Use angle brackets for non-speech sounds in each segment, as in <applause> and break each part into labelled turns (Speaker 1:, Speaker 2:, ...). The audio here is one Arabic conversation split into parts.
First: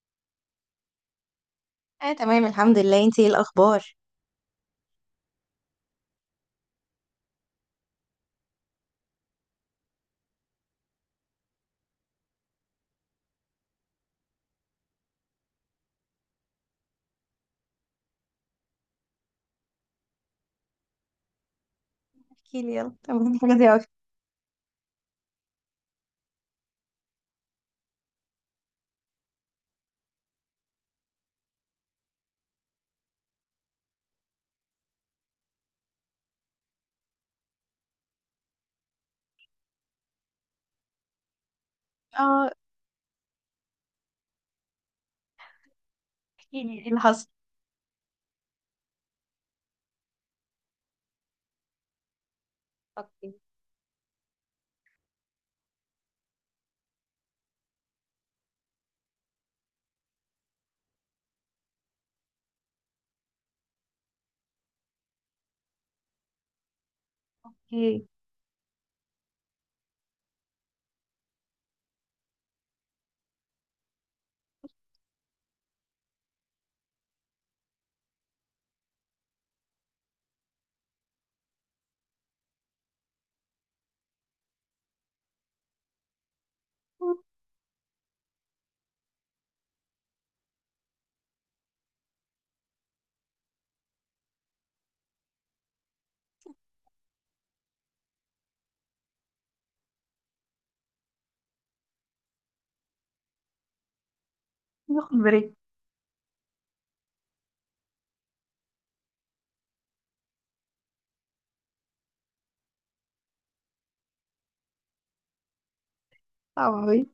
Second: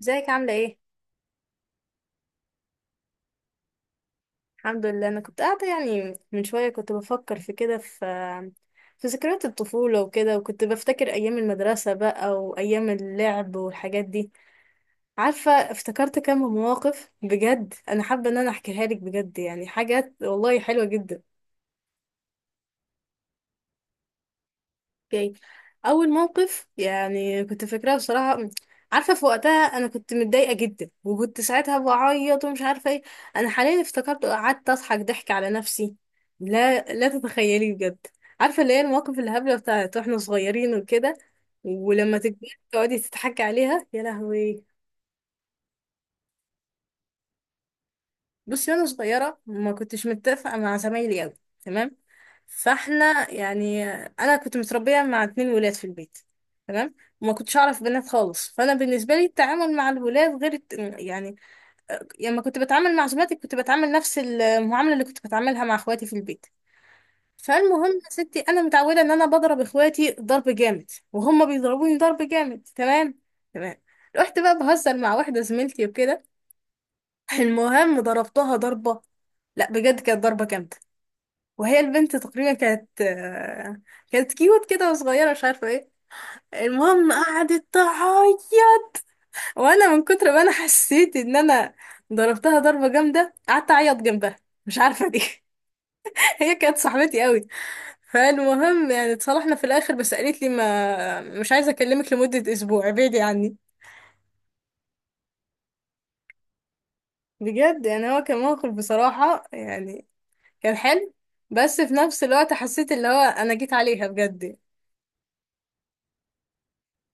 Speaker 1: ازيك، عاملة ايه؟
Speaker 2: اه، تمام الحمد لله. انتي ايه الاخبار؟
Speaker 1: الحمد لله، انا كنت قاعدة يعني من شوية كنت بفكر في كده في ذكريات الطفولة وكده، وكنت بفتكر ايام المدرسة بقى وايام اللعب والحاجات دي. عارفة، افتكرت كم مواقف بجد، انا حابة ان انا احكيها لك، بجد يعني حاجات والله حلوة جدا.
Speaker 2: احكي لي يلا. تمام، حاجه زي اوي.
Speaker 1: اوكي. اول موقف يعني كنت فاكراه بصراحه. عارفه في وقتها انا كنت متضايقه جدا، وكنت ساعتها بعيط ومش عارفه ايه. انا حاليا افتكرت قعدت اضحك ضحك على نفسي. لا لا، تتخيلي بجد. عارفه، اللي هي المواقف الهبله بتاعت واحنا صغيرين وكده، ولما تكبري
Speaker 2: اه
Speaker 1: تقعدي تضحكي عليها، يا لهوي.
Speaker 2: احكي لي ايه اللي حصل.
Speaker 1: بصي، وانا صغيره ما كنتش متفقه مع زمايلي قوي. تمام. فاحنا
Speaker 2: اوكي.
Speaker 1: يعني، انا كنت متربيه مع اتنين ولاد في البيت. تمام. وما كنتش اعرف بنات خالص، فانا بالنسبه لي التعامل مع الولاد غير يعني لما كنت بتعامل مع زملاتي كنت بتعامل نفس المعامله اللي كنت بتعاملها مع اخواتي في البيت. فالمهم
Speaker 2: اوكي.
Speaker 1: يا ستي، انا متعوده ان انا بضرب اخواتي ضرب جامد وهم بيضربوني ضرب جامد، تمام. تمام. رحت بقى بهزر مع واحده زميلتي وكده، المهم ضربتها ضربه، لا بجد كانت ضربه جامده. وهي البنت تقريبا كانت كانت كيوت كده وصغيرة، مش عارفة ايه. المهم قعدت تعيط. وانا من كتر ما انا حسيت ان انا ضربتها ضربة جامدة قعدت اعيط جنبها، مش عارفة دي. <laughs> هي كانت صاحبتي قوي. فالمهم يعني اتصالحنا في الاخر، بس قالت لي ما مش عايزة اكلمك لمدة اسبوع، ابعدي عني.
Speaker 2: ناخد بريك.
Speaker 1: بجد يعني هو كان موقف بصراحة، يعني كان حلو، بس في نفس الوقت حسيت اللي هو انا جيت عليها بجد.
Speaker 2: صعب اوي.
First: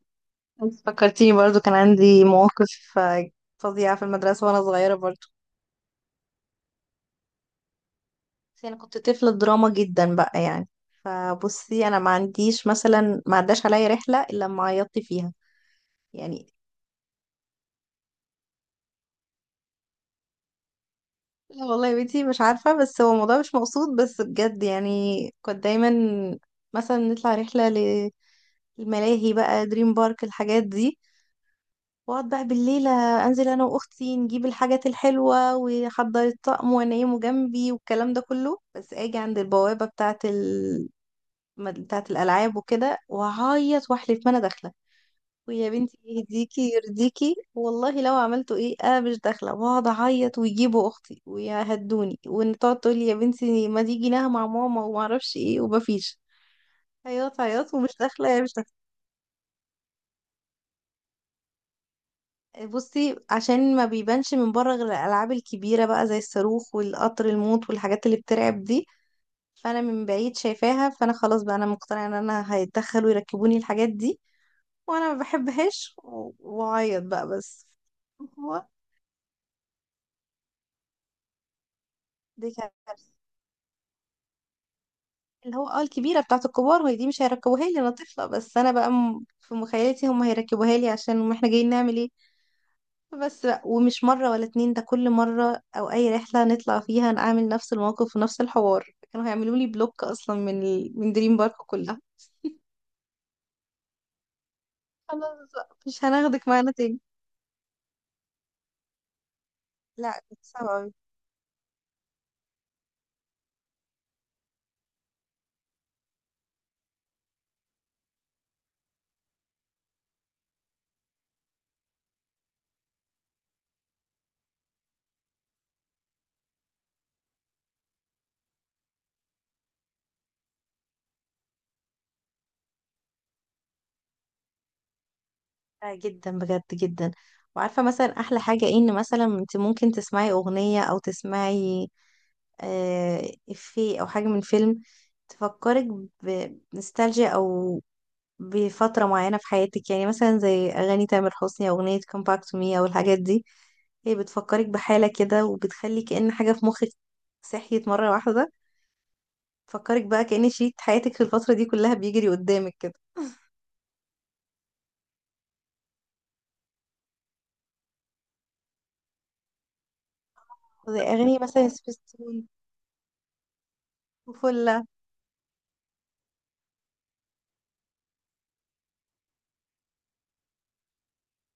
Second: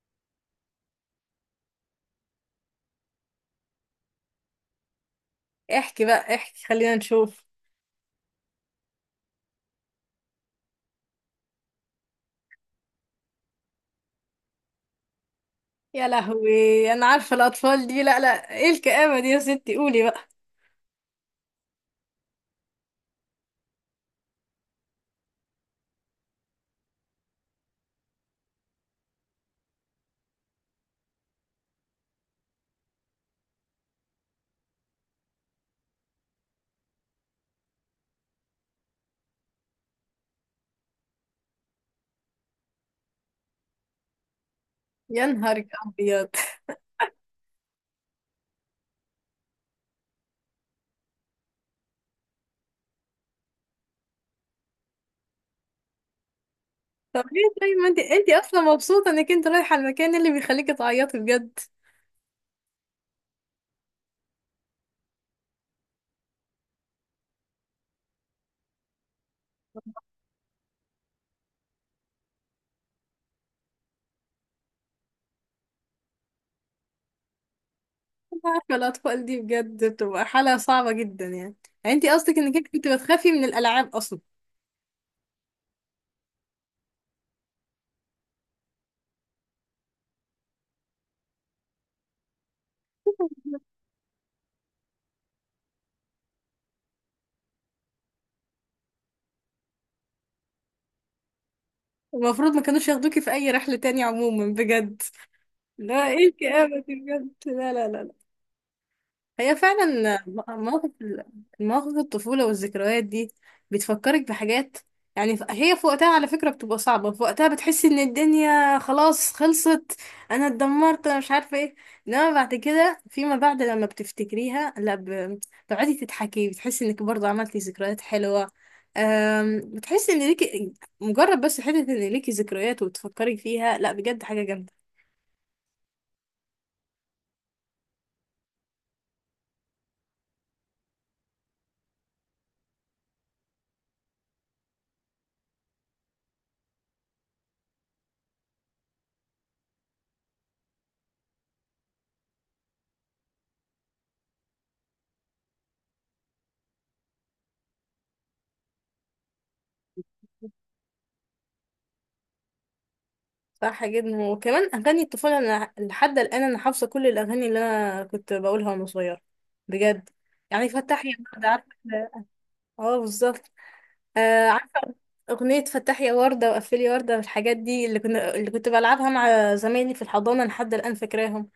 Speaker 2: انت فكرتيني برضو كان عندي مواقف فظيعه في المدرسه وانا صغيره برضو.
Speaker 1: احكي بقى، احكي، خلينا نشوف.
Speaker 2: بس انا كنت طفله دراما جدا بقى، فبصي انا ما عنديش مثلا ما عداش عليا رحله الا لما عيطت فيها.
Speaker 1: يا
Speaker 2: يعني
Speaker 1: لهوي، انا عارفه الاطفال دي، لا لا، ايه الكآبه دي يا ستي، قولي بقى.
Speaker 2: لا والله يا بنتي مش عارفة، بس هو الموضوع مش مقصود، بس بجد كنت دايما مثلا نطلع رحلة للملاهي بقى، دريم بارك الحاجات دي، واقعد بقى بالليل انزل انا واختي نجيب الحاجات الحلوة واحضر الطقم وانيمه جنبي والكلام ده كله، بس اجي عند البوابة بتاعة بتاعة الالعاب وكده واعيط واحلف ما انا داخلة.
Speaker 1: يا نهارك
Speaker 2: ويا بنتي
Speaker 1: ابيض.
Speaker 2: يهديكي يرضيكي والله لو عملتوا ايه انا مش داخله، واقعد اعيط ويجيبوا اختي ويهدوني وان تقعد تقولي يا بنتي ما دي جيناها مع ماما وما اعرفش ايه، ومفيش،
Speaker 1: طب
Speaker 2: عياط
Speaker 1: ليه
Speaker 2: عياط
Speaker 1: طيب، ما
Speaker 2: ومش
Speaker 1: انت
Speaker 2: داخله
Speaker 1: انت
Speaker 2: يا مش
Speaker 1: اصلا
Speaker 2: داخله.
Speaker 1: مبسوطه انك انت رايحه المكان اللي بيخليكي تعيطي بجد.
Speaker 2: بصي، عشان ما بيبانش من بره غير الالعاب الكبيره بقى زي الصاروخ والقطر الموت والحاجات اللي بترعب دي، فانا من بعيد شايفاها، فانا خلاص بقى انا مقتنعه ان انا هيتدخلوا يركبوني الحاجات دي وانا ما بحبهاش واعيط بقى بس.
Speaker 1: انا
Speaker 2: هو
Speaker 1: عارفه الاطفال دي بجد بتبقى حاله صعبه جدا يعني. يعني انت قصدك
Speaker 2: دي
Speaker 1: انك انت كنت
Speaker 2: كارثه،
Speaker 1: بتخافي من الالعاب اصلا.
Speaker 2: اللي هو اه الكبيرة بتاعة الكبار وهي دي مش هيركبوها لي انا طفلة، بس انا بقى في مخيلتي هم هيركبوها لي، عشان ما احنا جايين نعمل ايه بس بقى. ومش مرة ولا اتنين، ده كل مرة او اي رحلة نطلع فيها نعمل نفس الموقف ونفس الحوار. كانوا هيعملوا لي بلوك اصلا من من دريم بارك كلها.
Speaker 1: المفروض ما كانوش ياخدوكي في اي رحله تانية عموما بجد.
Speaker 2: خلاص بقى مش
Speaker 1: لا، ايه
Speaker 2: هناخدك معانا
Speaker 1: الكآبه دي
Speaker 2: تاني.
Speaker 1: بجد، لا لا لا. هي
Speaker 2: لا،
Speaker 1: فعلا
Speaker 2: كانت صعبة
Speaker 1: مواقف
Speaker 2: أوي.
Speaker 1: مواقف الطفولة والذكريات دي بتفكرك بحاجات. يعني هي في وقتها على فكرة بتبقى صعبة، في وقتها بتحس ان الدنيا خلاص خلصت، انا اتدمرت، انا مش عارفة ايه. انما بعد كده فيما بعد لما بتفتكريها لا بتقعدي تضحكي، بتحسي انك برضه عملتي ذكريات حلوة. بتحسي ان ليكي، مجرد بس حتة ان ليكي ذكريات وتفكري فيها، لا بجد حاجة جامدة.
Speaker 2: لا جدا، بجد جدا. وعارفة مثلا احلى حاجة ايه؟ ان مثلا انت ممكن تسمعي اغنية او تسمعي آه، إفيه أو حاجة من فيلم تفكرك بنوستالجيا أو بفترة معينة في حياتك، يعني مثلا زي أغاني تامر حسني أو أغنية Come Back to Me أو الحاجات دي. هي بتفكرك بحالة كده وبتخلي كأن حاجة في مخك صحيت مرة واحدة، تفكرك بقى كأن شريط حياتك في الفترة دي كلها بيجري قدامك كده.
Speaker 1: صح جدا. وكمان اغاني الطفوله، انا لحد الان انا حافظه كل الاغاني اللي انا كنت بقولها وانا صغيره بجد. يعني
Speaker 2: زي
Speaker 1: فتح يا
Speaker 2: أغاني
Speaker 1: ورده،
Speaker 2: مثلا
Speaker 1: عارفه؟
Speaker 2: سبيستون
Speaker 1: اه بالظبط. آه عارفه.
Speaker 2: وفلة.
Speaker 1: اغنيه فتح يا ورده وقفلي ورده والحاجات دي اللي كنت بلعبها مع زمايلي في الحضانه، لحد الان فاكراهم.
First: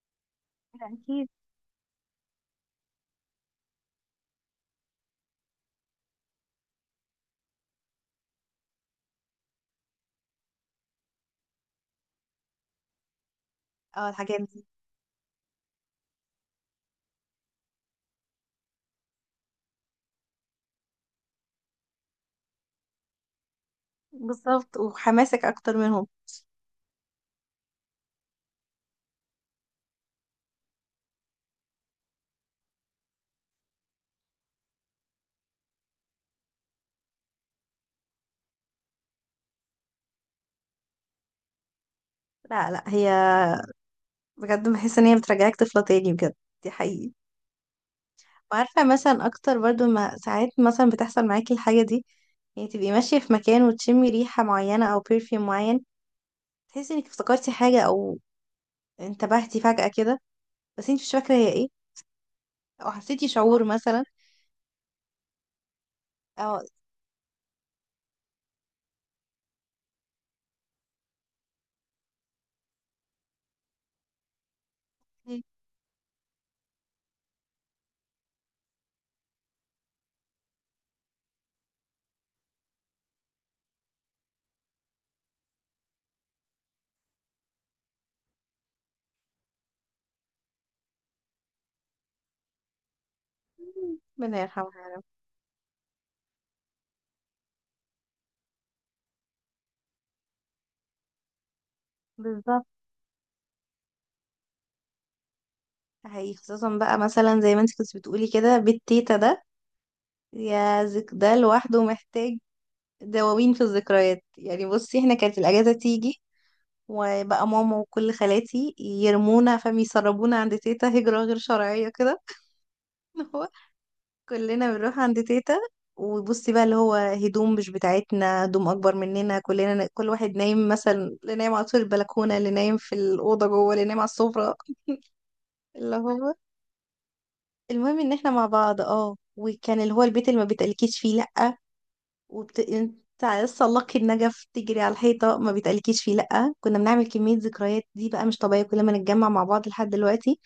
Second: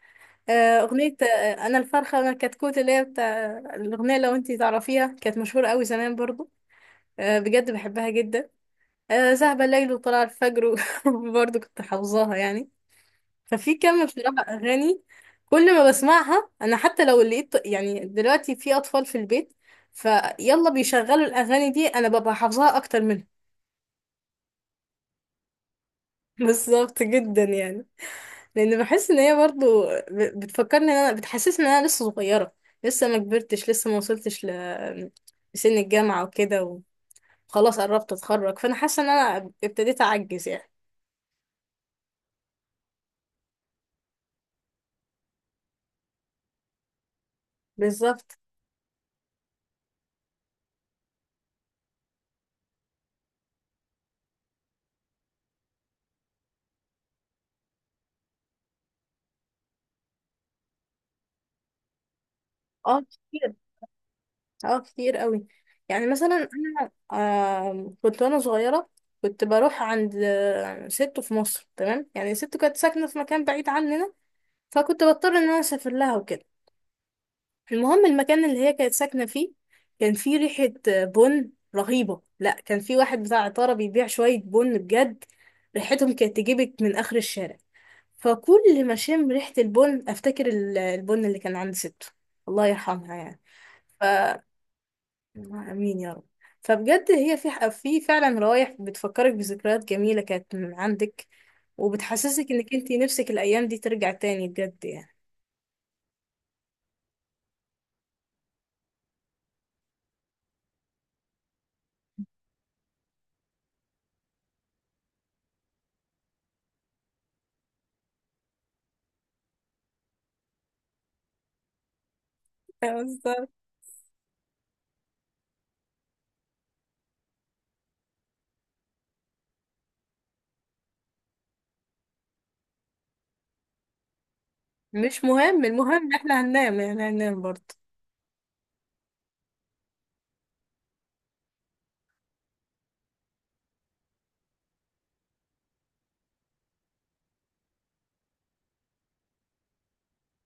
Speaker 2: لا،
Speaker 1: اغنيه
Speaker 2: أكيد.
Speaker 1: انا الفرخه انا الكتكوت، اللي هي بتاع الاغنيه، لو انتي تعرفيها كانت مشهوره قوي زمان برضو. آه بجد بحبها جدا. ذهب الليل وطلع الفجر <laughs> برضو كنت حافظاها يعني. ففي كم
Speaker 2: اه الحاجات
Speaker 1: بصراحة
Speaker 2: دي.
Speaker 1: أغاني، كل ما بسمعها أنا حتى لو لقيت يعني دلوقتي في أطفال في البيت فيلا بيشغلوا الأغاني دي، أنا ببقى حافظاها أكتر منهم.
Speaker 2: بالظبط، وحماسك أكتر منهم.
Speaker 1: <laughs> بالظبط جدا يعني. لأن بحس إن هي برضو بتفكرني إن أنا، بتحسسني إن أنا لسه صغيرة، لسه ما كبرتش، لسه ما وصلتش لسن الجامعة وكده. وخلاص قربت أتخرج، فأنا حاسة إن أنا ابتديت أعجز يعني.
Speaker 2: لا لا، هي بجد بحس إن هي بترجعك طفلة تاني بجد، دي حقيقي.
Speaker 1: بالظبط.
Speaker 2: وعارفة مثلا أكتر برضو ما ساعات مثلا بتحصل معاكي الحاجة دي، يعني تبقي ماشية في مكان وتشمي ريحة معينة أو برفيوم معين، تحسي إنك افتكرتي حاجة أو انتبهتي فجأة كده بس انت مش فاكرة هي ايه، أو
Speaker 1: اه
Speaker 2: حسيتي شعور مثلا
Speaker 1: اه، كتير قوي. يعني مثلا
Speaker 2: أو
Speaker 1: انا كنت وانا صغيره كنت بروح عند ست في مصر، تمام يعني ست كانت ساكنه في مكان بعيد عننا، فكنت بضطر ان انا
Speaker 2: <laughs>
Speaker 1: اسافر لها وكده. المهم المكان اللي هي كانت ساكنه فيه كان فيه ريحه بن رهيبه، لا كان في واحد بتاع عطاره بيبيع شويه بن، بجد ريحتهم كانت تجيبك من اخر الشارع. فكل ما اشم ريحه البن افتكر البن اللي كان عند ست، الله يرحمها يعني.
Speaker 2: ربنا يرحمها.
Speaker 1: امين يا رب. فبجد هي في فعلا روايح بتفكرك بذكريات جميله كانت من عندك، وبتحسسك
Speaker 2: بالظبط
Speaker 1: انك انتي نفسك الايام دي ترجع تاني بجد يعني.
Speaker 2: حقيقي، خصوصا بقى مثلا زي ما انت كنت بتقولي كده بالتيتا ده، يا ذك ده لوحده محتاج دواوين في الذكريات. يعني بصي احنا كانت الأجازة تيجي وبقى ماما وكل خالاتي يرمونا فاهم يسربونا عند تيتا هجرة غير شرعية كده.
Speaker 1: <laughs>
Speaker 2: <laughs> اللي
Speaker 1: بالظبط.
Speaker 2: هو كلنا بنروح عند تيتا. وبصي بقى اللي هو هدوم مش بتاعتنا، هدوم اكبر مننا كلنا، كل واحد نايم مثلا، اللي نايم على طول البلكونة، اللي نايم في الأوضة جوه، اللي نايم على السفرة.
Speaker 1: مش مهم،
Speaker 2: <laughs>
Speaker 1: المهم
Speaker 2: اللي
Speaker 1: إن
Speaker 2: هو
Speaker 1: احنا هننام، يعني هننام برضه.
Speaker 2: المهم ان احنا مع بعض. اه، وكان اللي هو البيت اللي ما بيتقلكيش فيه لأ. انت لسه لقي النجف تجري على الحيطة ما بيتقلكيش فيه لأ. كنا بنعمل كمية ذكريات دي بقى مش طبيعية، كل ما نتجمع مع بعض لحد دلوقتي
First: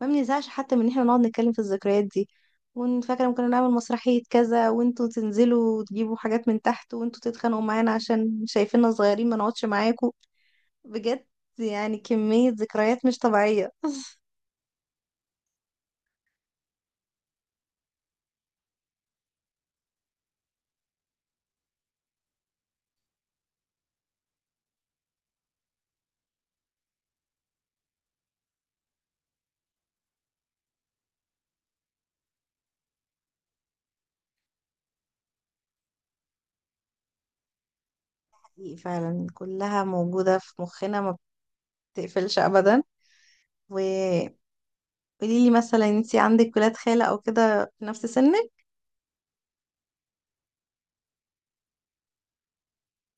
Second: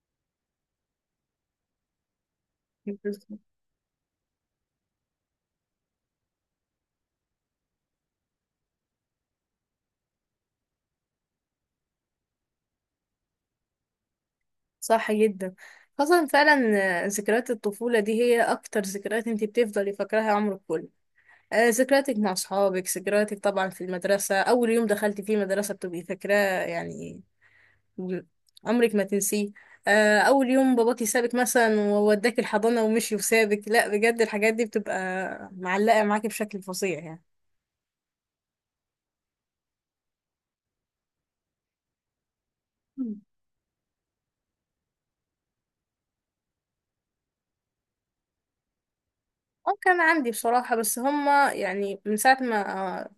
Speaker 2: ما بنزهقش حتى من ان احنا نقعد نتكلم في الذكريات دي. وفاكره
Speaker 1: بالظبط.
Speaker 2: ممكن نعمل مسرحيه كذا وانتوا تنزلوا وتجيبوا حاجات من تحت وانتوا تتخانقوا معانا عشان شايفيننا صغيرين ما نقعدش معاكم. بجد، يعني كميه ذكريات مش طبيعيه.
Speaker 1: صح جدا، خاصة فعلا ذكريات الطفولة دي هي أكتر ذكريات انتي بتفضلي فاكراها عمرك كله. ذكرياتك مع أصحابك، ذكرياتك طبعا في المدرسة، أول يوم دخلتي فيه مدرسة بتبقي فاكراه يعني، عمرك ما تنسيه. اول يوم باباكي سابك مثلا ووداك الحضانة ومشي وسابك، لا بجد الحاجات دي بتبقى معلقة معاكي بشكل فظيع يعني.
Speaker 2: حقيقي فعلا كلها موجوده في مخنا، ما بتقفلش ابدا.
Speaker 1: مم.
Speaker 2: وقولي لي مثلا انتي عندك ولاد خالة او كده في نفس سنك؟
Speaker 1: اه كان عندي بصراحة، بس هما يعني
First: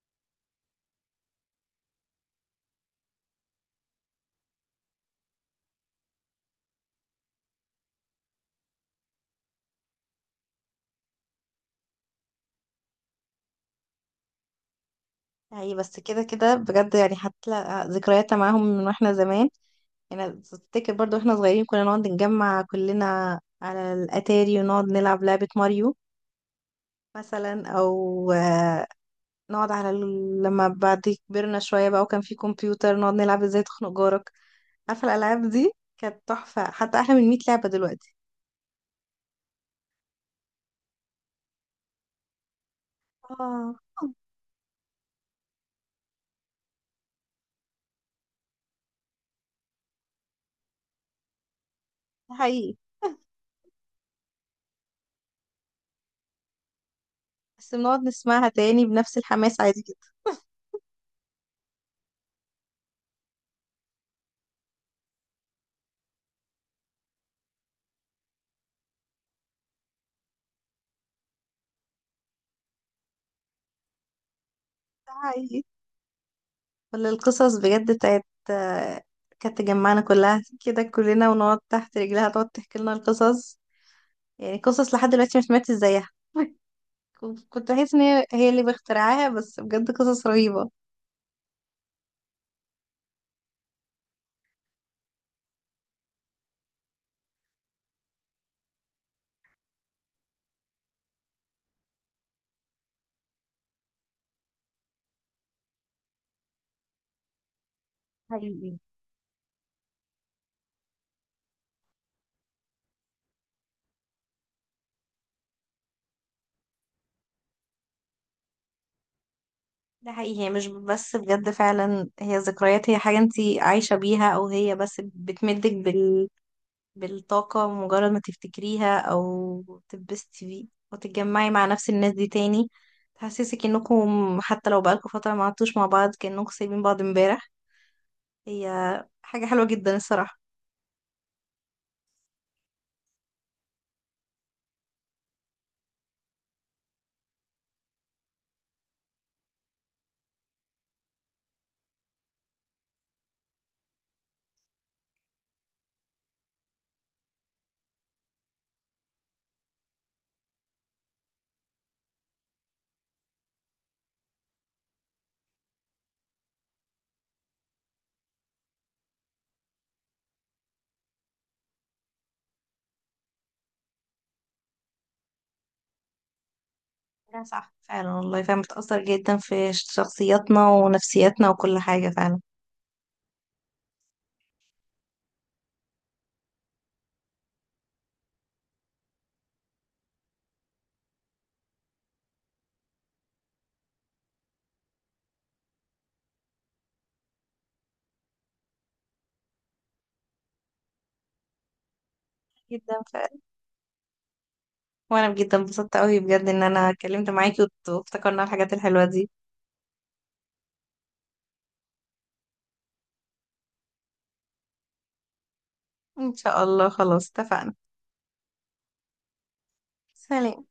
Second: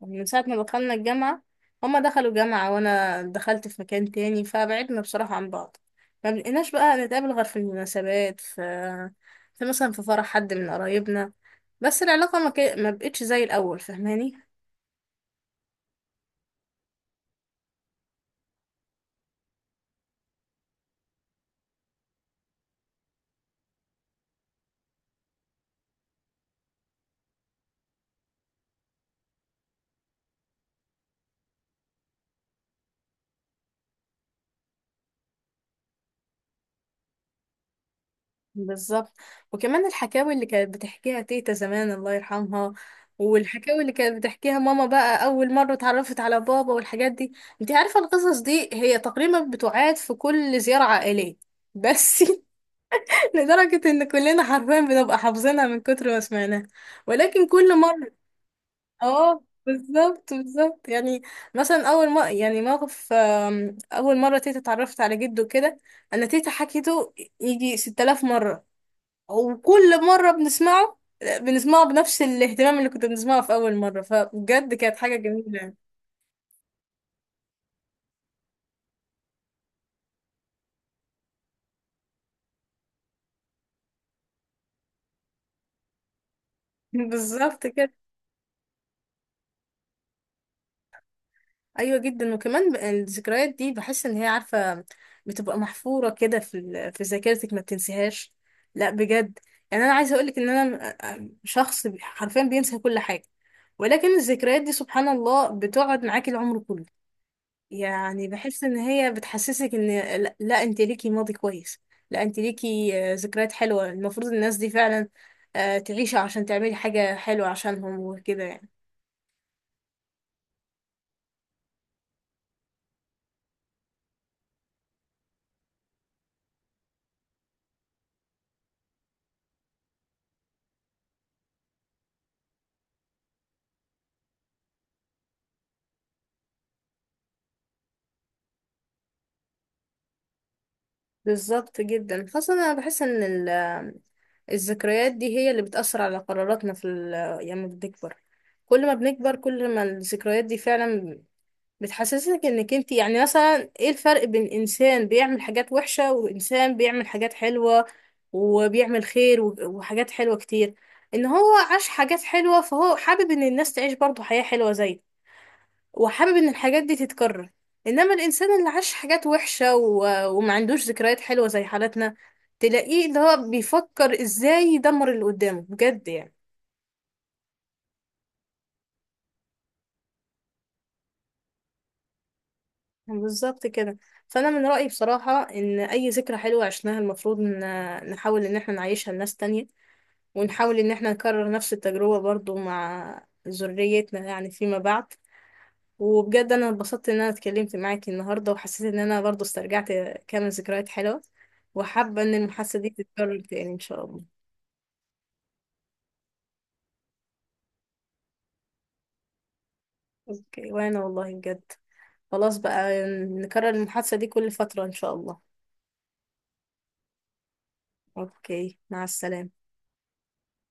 Speaker 1: من ساعة ما دخلنا الجامعة، هما دخلوا جامعة وأنا دخلت في مكان تاني، فبعدنا بصراحة عن بعض. ما بقيناش بقى نتقابل غير في المناسبات، في مثلا في فرح حد من قرايبنا. بس العلاقة ما بقتش زي الأول، فاهماني.
Speaker 2: يعني بس كده كده بجد، هتلاقي ذكريات معاهم من واحنا زمان. يعني تفتكر برضو احنا صغيرين كنا نقعد نجمع كلنا على الاتاري ونقعد نلعب لعبة ماريو مثلا او نقعد على لما بعد كبرنا شوية بقى وكان في كمبيوتر نقعد نلعب ازاي تخنق جارك. عارفة الالعاب دي؟ كانت تحفة، حتى احلى من 100 لعبة دلوقتي.
Speaker 1: بالظبط. وكمان الحكاوي اللي كانت بتحكيها تيتا زمان، الله يرحمها،
Speaker 2: اه
Speaker 1: والحكاوي اللي كانت بتحكيها ماما بقى، أول مرة اتعرفت على بابا والحاجات دي. انت عارفة القصص دي هي تقريبا بتعاد في كل زيارة عائلية، بس
Speaker 2: ده حقيقي،
Speaker 1: <laughs> لدرجة ان كلنا حرفيا بنبقى حافظينها من كتر ما سمعناها. ولكن
Speaker 2: بس
Speaker 1: كل
Speaker 2: بنقعد
Speaker 1: مرة،
Speaker 2: نسمعها تاني بنفس
Speaker 1: اه
Speaker 2: الحماس عادي جدا.
Speaker 1: بالظبط بالظبط يعني. مثلا اول ما يعني موقف، اول مره تيتا اتعرفت على جده كده، انا تيتا حكيته يجي 6000 مره. وكل مرة بنسمعه بنفس الاهتمام اللي كنت بنسمعه في أول مرة، فبجد كانت
Speaker 2: ده
Speaker 1: حاجة جميلة
Speaker 2: حقيقي،
Speaker 1: يعني.
Speaker 2: ولا القصص بجد بتاعت كانت تجمعنا كلها كده كلنا ونقعد تحت رجلها تقعد تحكي لنا القصص، يعني قصص لحد دلوقتي مش ماتت زيها. <laughs>
Speaker 1: <laughs> بالظبط
Speaker 2: كنت
Speaker 1: كده.
Speaker 2: بحس ان هي اللي بخترعاها، بس بجد قصص رهيبة.
Speaker 1: أيوة جدا. وكمان الذكريات دي بحس إن هي، عارفة، بتبقى محفورة كده في في ذاكرتك، ما بتنسيهاش، لا بجد. يعني أنا عايزة أقولك إن أنا شخص حرفيا بينسى كل حاجة، ولكن الذكريات دي سبحان الله بتقعد معاكي العمر كله. يعني بحس ان
Speaker 2: حقيقي.
Speaker 1: هي بتحسسك ان لا, لا انت ليكي ماضي كويس، لا انت ليكي ذكريات حلوة، المفروض الناس دي فعلا تعيش عشان تعملي حاجة حلوة عشانهم وكده يعني.
Speaker 2: ده حقيقي، هي مش بس بجد فعلا هي ذكريات، هي حاجة انتي عايشة بيها او هي بس بتمدك بالطاقة، مجرد ما تفتكريها او تتبسطي بيه وتتجمعي مع نفس الناس دي تاني، تحسسك انكم حتى لو بقالكم فترة ما عدتوش مع بعض كأنكم سايبين بعض امبارح. هي حاجة حلوة جدا الصراحة.
Speaker 1: بالظبط جدا، خاصة انا بحس ان الذكريات دي هي اللي بتأثر على قراراتنا في لما بنكبر. كل ما بنكبر كل ما الذكريات دي فعلا بتحسسك انك انت، يعني مثلا ايه الفرق بين انسان بيعمل حاجات وحشة وانسان بيعمل حاجات حلوة وبيعمل خير وحاجات حلوة كتير؟ ان هو عاش حاجات حلوة، فهو حابب ان الناس تعيش برضه حياة حلوة زيه، وحابب ان الحاجات دي تتكرر. انما الانسان اللي عاش حاجات وحشة وما عندوش ذكريات حلوة زي حالتنا، تلاقيه اللي هو بيفكر ازاي يدمر اللي قدامه بجد يعني.
Speaker 2: لا صح فعلا، والله فعلا بتأثر جدا في شخصياتنا ونفسياتنا وكل حاجة فعلا.
Speaker 1: بالظبط كده. فانا من رايي بصراحه ان اي ذكرى حلوه عشناها المفروض ان نحاول ان احنا نعيشها لناس تانية، ونحاول ان احنا نكرر نفس التجربه برضو مع ذريتنا يعني فيما بعد. وبجد انا اتبسطت ان انا اتكلمت معاكي النهارده، وحسيت ان انا برضو استرجعت كام ذكريات حلوه، وحابه ان المحادثه دي
Speaker 2: جدا فعلا،
Speaker 1: تتكرر تاني ان شاء الله.
Speaker 2: وانا جدا انبسطت قوي بجد ان انا اتكلمت معاكي وافتكرنا الحاجات الحلوة دي.
Speaker 1: اوكي، وانا والله بجد، خلاص بقى نكرر المحادثه دي كل فتره ان شاء الله.
Speaker 2: ان شاء الله، خلاص اتفقنا.
Speaker 1: اوكي، مع السلامه.
Speaker 2: سلام.